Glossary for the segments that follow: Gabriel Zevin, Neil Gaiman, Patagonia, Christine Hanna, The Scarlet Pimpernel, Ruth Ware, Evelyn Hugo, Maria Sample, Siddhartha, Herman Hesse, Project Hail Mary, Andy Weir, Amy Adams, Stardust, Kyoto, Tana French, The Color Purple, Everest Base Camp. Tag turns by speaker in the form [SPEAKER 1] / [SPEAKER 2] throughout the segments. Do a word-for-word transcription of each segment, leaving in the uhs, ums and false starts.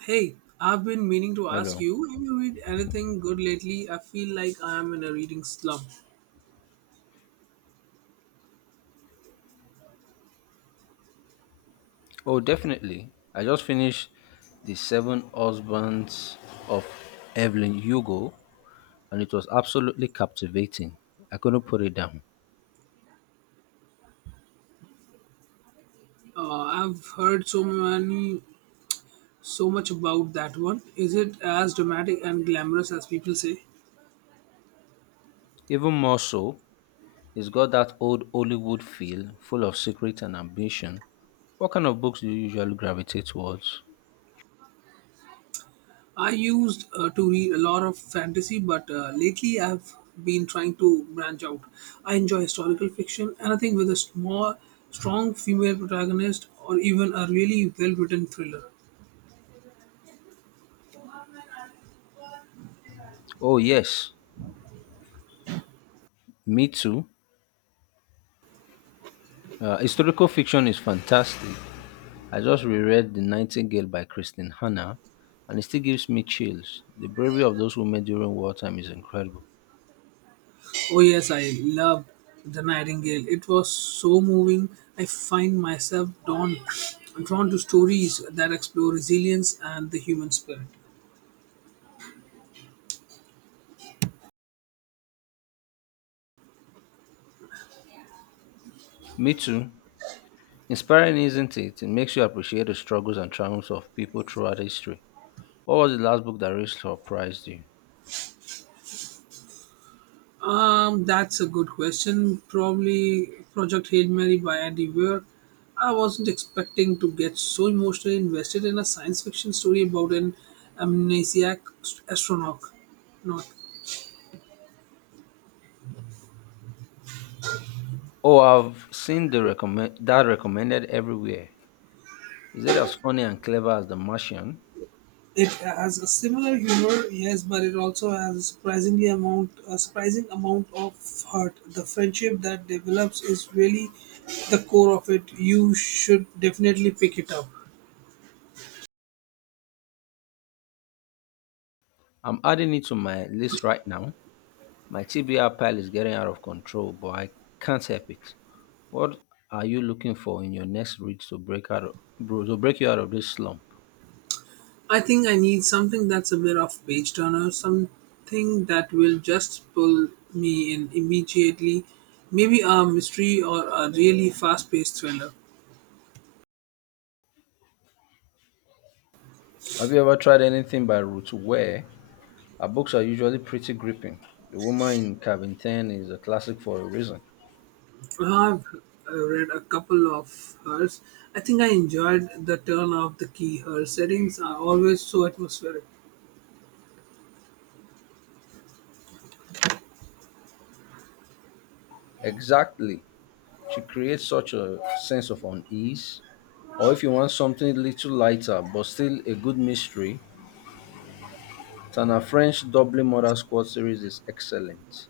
[SPEAKER 1] Hey, I've been meaning to ask
[SPEAKER 2] Hello.
[SPEAKER 1] you, have you read anything good lately? I feel like I am in a reading slump.
[SPEAKER 2] Oh, definitely. I just finished The Seven Husbands of Evelyn Hugo, and it was absolutely captivating. I couldn't put it down.
[SPEAKER 1] Uh, I've heard so many, so much about that one. Is it as dramatic and glamorous as people say?
[SPEAKER 2] Even more so, it's got that old Hollywood feel, full of secret and ambition. What kind of books do you usually gravitate towards?
[SPEAKER 1] I used uh, to read a lot of fantasy, but uh, lately I've been trying to branch out. I enjoy historical fiction, anything with a small, strong female protagonist, or even a really well-written thriller.
[SPEAKER 2] Oh, yes, me too. Uh, historical fiction is fantastic. I just reread The Nightingale by Christine Hanna, and it still gives me chills. The bravery of those women during wartime is incredible.
[SPEAKER 1] Oh yes, I loved The Nightingale. It was so moving. I find myself drawn drawn to stories that explore resilience and the human spirit.
[SPEAKER 2] Me too. Inspiring, isn't it? It makes you appreciate the struggles and triumphs of people throughout history. What was the last book that really surprised you?
[SPEAKER 1] Um, that's a good question. Probably Project Hail Mary by Andy Weir. I wasn't expecting to get so emotionally invested in a science fiction story about an amnesiac astronaut. Not.
[SPEAKER 2] Oh, I've seen the recommend that recommended everywhere. Is it as funny and clever as The Martian?
[SPEAKER 1] It has a similar humor, yes, but it also has a surprisingly amount, a surprising amount of heart. The friendship that develops is really the core of it. You should definitely pick it up.
[SPEAKER 2] I'm adding it to my list right now. My T B R pile is getting out of control, but I can't help it. What are you looking for in your next read to break out of, bro, to break you out of this slump?
[SPEAKER 1] I think I need something that's a bit of page turner, something that will just pull me in immediately. Maybe a mystery or a really fast paced thriller.
[SPEAKER 2] Have you ever tried anything by Ruth Ware? Her books are usually pretty gripping. The woman in Cabin ten is a classic for a reason.
[SPEAKER 1] I've uh, read a couple of hers. I think I enjoyed the turn of the key. Her settings are always so atmospheric.
[SPEAKER 2] Exactly. She creates such a sense of unease. Or if you want something a little lighter but still a good mystery, Tana French Doubly Murder Squad series is excellent.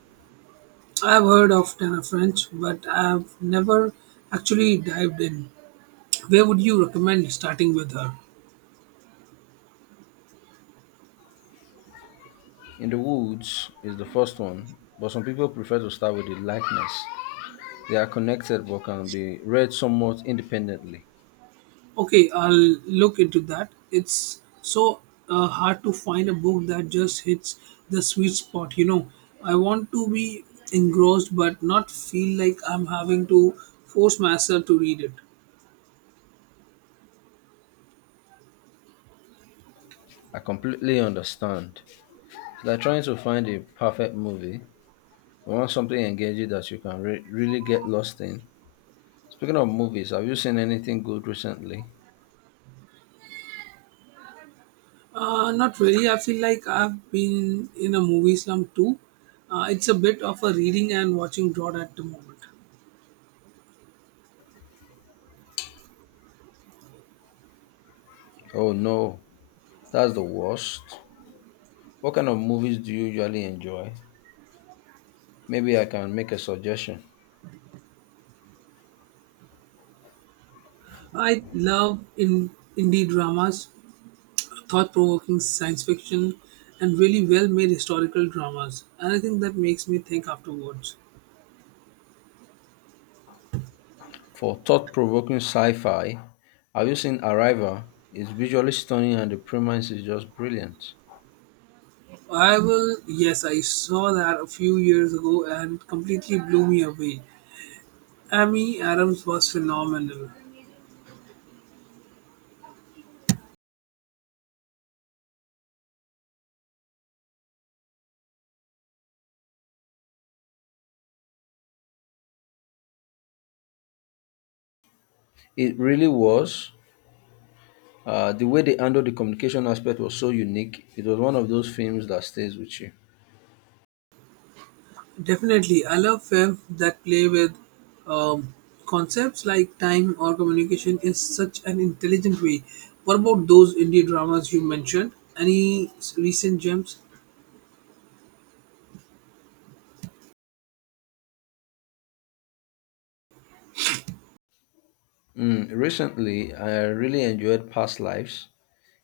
[SPEAKER 1] I've heard of Tana French, but I've never actually dived in. Where would you recommend starting with her?
[SPEAKER 2] In the Woods is the first one, but some people prefer to start with The Likeness. They are connected but can be read somewhat independently.
[SPEAKER 1] Okay, I'll look into that. It's so uh, hard to find a book that just hits the sweet spot, you know. I want to be engrossed but not feel like I'm having to force myself to read it.
[SPEAKER 2] I completely understand. It's like trying to find a perfect movie. You want something engaging that you can re- really get lost in. Speaking of movies, have you seen anything good recently?
[SPEAKER 1] Uh, not really. I feel like I've been in a movie slum too. Uh, it's a bit of a reading and watching drought at the moment.
[SPEAKER 2] Oh no, that's the worst. What kind of movies do you usually enjoy? Maybe I can make a suggestion.
[SPEAKER 1] I love in indie dramas, thought-provoking science fiction, and really well-made historical dramas. Anything that makes me think afterwards.
[SPEAKER 2] For thought provoking sci fi, have you seen Arrival? It's visually stunning and the premise is just brilliant.
[SPEAKER 1] I will. Yes, I saw that a few years ago and it completely blew me away. Amy Adams was phenomenal.
[SPEAKER 2] It really was. Uh, the way they handled the communication aspect was so unique. It was one of those films that stays with you.
[SPEAKER 1] Definitely, I love films that play with um, concepts like time or communication in such an intelligent way. What about those indie dramas you mentioned? Any s- recent gems?
[SPEAKER 2] Mm, recently, I really enjoyed Past Lives.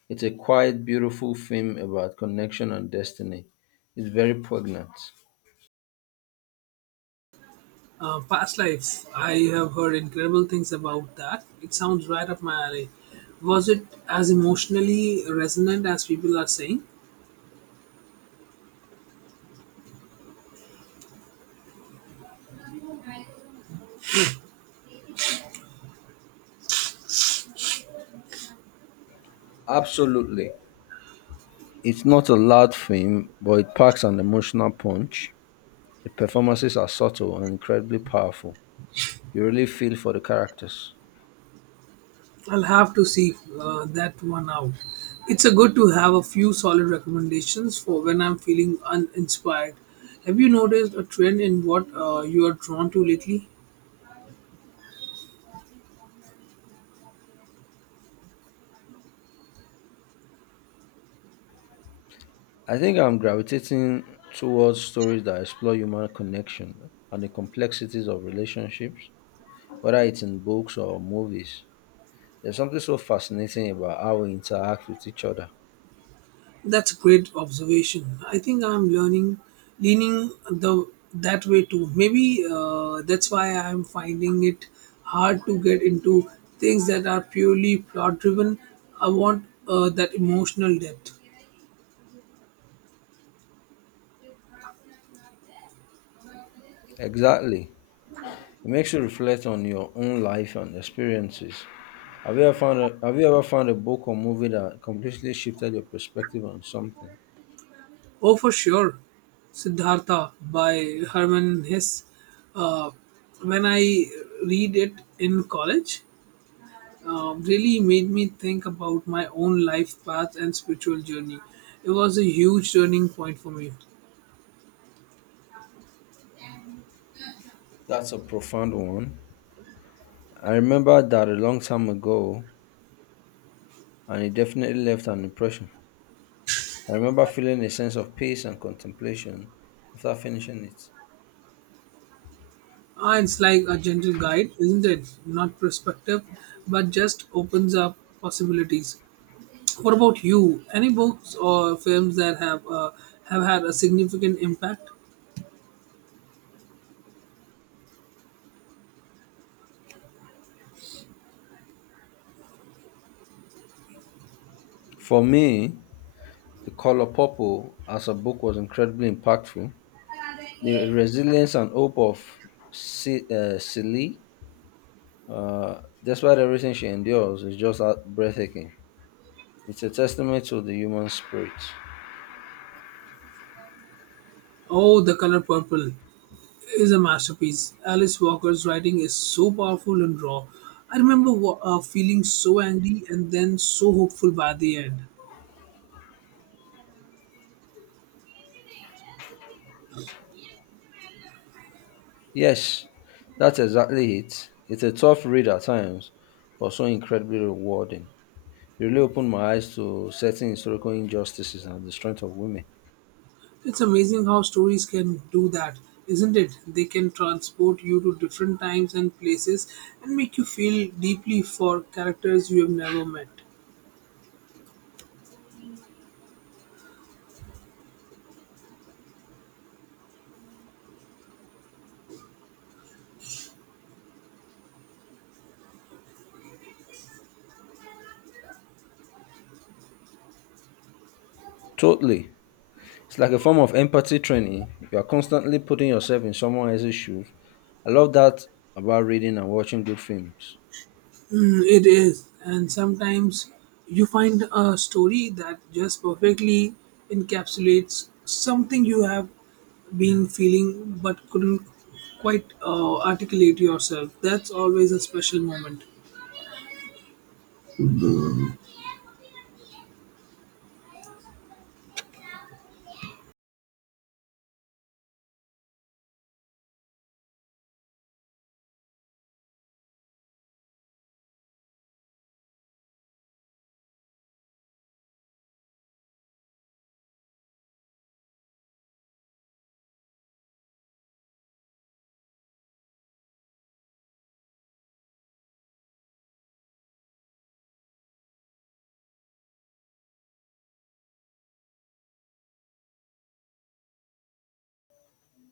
[SPEAKER 2] It's a quiet, beautiful film about connection and destiny. It's very poignant.
[SPEAKER 1] Uh, Past Life. I have heard incredible things about that. It sounds right up my alley. Was it as emotionally resonant as people are saying?
[SPEAKER 2] Absolutely. It's not a loud film, but it packs an emotional punch. The performances are subtle and incredibly powerful. You really feel for the characters.
[SPEAKER 1] I'll have to see uh, that one out. It's a good to have a few solid recommendations for when I'm feeling uninspired. Have you noticed a trend in what uh, you are drawn to lately?
[SPEAKER 2] I think I'm gravitating towards stories that explore human connection and the complexities of relationships, whether it's in books or movies. There's something so fascinating about how we interact with each other.
[SPEAKER 1] That's a great observation. I think I'm learning, leaning the that way too. Maybe uh, that's why I'm finding it hard to get into things that are purely plot driven. I want uh, that emotional depth.
[SPEAKER 2] Exactly. It makes you reflect on your own life and experiences. Have you ever found a, have you ever found a book or movie that completely shifted your perspective on something?
[SPEAKER 1] Oh, for sure. Siddhartha by Herman Hesse. Uh, when I read it in college, uh, really made me think about my own life path and spiritual journey. It was a huge turning point for me.
[SPEAKER 2] That's a profound one. I remember that a long time ago and it definitely left an impression. I remember feeling a sense of peace and contemplation after finishing it.
[SPEAKER 1] Ah, it's like a gentle guide, isn't it? Not perspective, but just opens up possibilities. What about you? Any books or films that have uh, have had a significant impact?
[SPEAKER 2] For me, The Color Purple as a book was incredibly impactful. The resilience and hope of C- uh, Celie, uh, despite everything she endures, is just out- breathtaking. It's a testament to the human spirit.
[SPEAKER 1] Oh, The Color Purple is a masterpiece. Alice Walker's writing is so powerful and raw. I remember wa- uh, feeling so angry and then so hopeful by the end.
[SPEAKER 2] Yes, that's exactly it. It's a tough read at times, but so incredibly rewarding. It really opened my eyes to certain historical injustices and the strength of women.
[SPEAKER 1] It's amazing how stories can do that, isn't it? They can transport you to different times and places and make you feel deeply for characters you have never met.
[SPEAKER 2] Totally. It's like a form of empathy training. You are constantly putting yourself in someone else's shoes. I love that about reading and watching good films.
[SPEAKER 1] Mm, it is, and sometimes you find a story that just perfectly encapsulates something you have been feeling but couldn't quite uh, articulate yourself. That's always a special moment.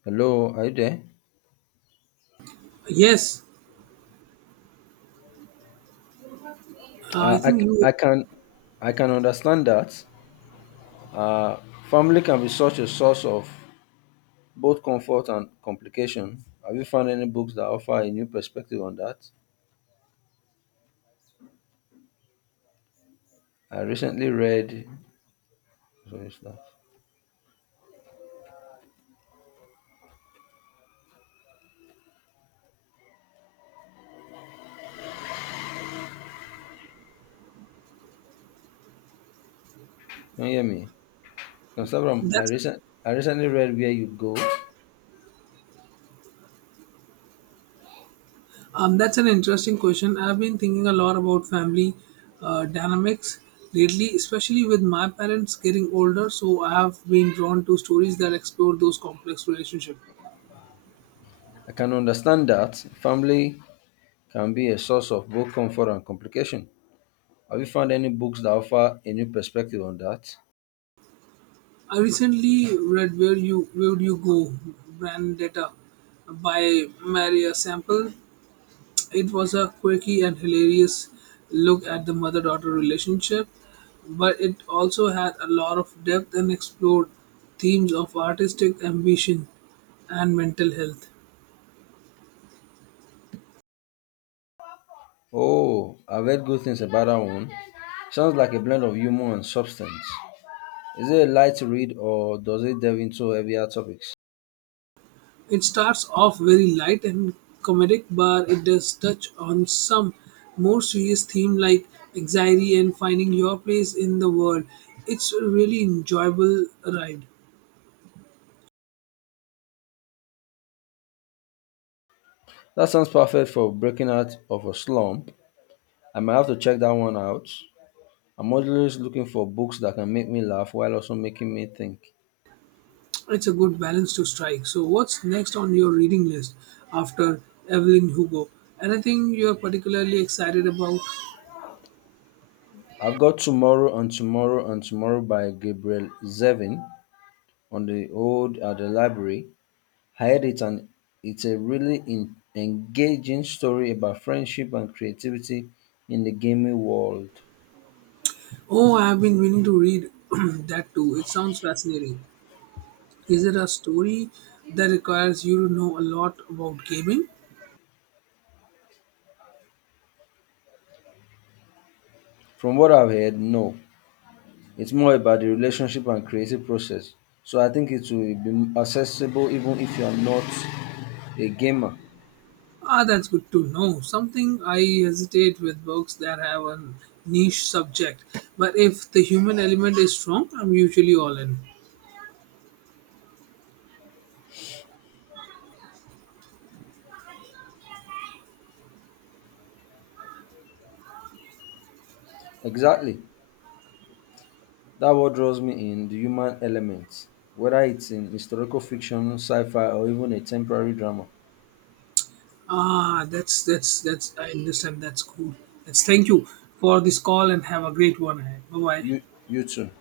[SPEAKER 2] Hello, are you there?
[SPEAKER 1] Yes, uh, I
[SPEAKER 2] Uh, I,
[SPEAKER 1] think you.
[SPEAKER 2] I can I can understand that. Uh, Family can be such a source of both comfort and complication. Have you found any books that offer a new perspective on that? I recently read. Sorry, it's. Can you hear me? Can start from? I
[SPEAKER 1] That's
[SPEAKER 2] recent I recently read Where You Go.
[SPEAKER 1] um, that's an interesting question. I've been thinking a lot about family uh, dynamics lately, especially with my parents getting older. So I have been drawn to stories that explore those complex relationships.
[SPEAKER 2] I can understand that family can be a source of both comfort and complication. Have you found any books that offer a new perspective on that?
[SPEAKER 1] I recently read Where You Where Would You Go, Vendetta by Maria Sample. It was a quirky and hilarious look at the mother daughter relationship, but it also had a lot of depth and explored themes of artistic ambition and mental health.
[SPEAKER 2] Oh, I've heard good things about that one. Sounds like a blend of humor and substance. Is it a light read or does it delve into heavier topics?
[SPEAKER 1] It starts off very light and comedic, but it does touch on some more serious themes like anxiety and finding your place in the world. It's a really enjoyable ride.
[SPEAKER 2] That sounds perfect for breaking out of a slump. I might have to check that one out. I'm always looking for books that can make me laugh while also making me think.
[SPEAKER 1] It's a good balance to strike. So, what's next on your reading list after Evelyn Hugo? Anything you're particularly excited about?
[SPEAKER 2] I've got Tomorrow and Tomorrow and Tomorrow by Gabriel Zevin on the old at the library. I heard it and it's a really in, engaging story about friendship and creativity in the gaming world.
[SPEAKER 1] Oh, I've been meaning to read that too. It sounds fascinating. Is it a story that requires you to know a lot about gaming?
[SPEAKER 2] From what I've heard, no, it's more about the relationship and creative process. So I think it will be accessible even if you are not a gamer.
[SPEAKER 1] Ah, that's good to know. Something I hesitate with books that have a niche subject, but if the human element is strong, I'm usually all in.
[SPEAKER 2] Exactly. That what draws me in the human element, whether it's in historical fiction, sci-fi, or even a temporary drama.
[SPEAKER 1] Ah, that's that's that's I understand. That's cool. That's thank you for this call and have a great one ahead. Bye bye.
[SPEAKER 2] You, you too.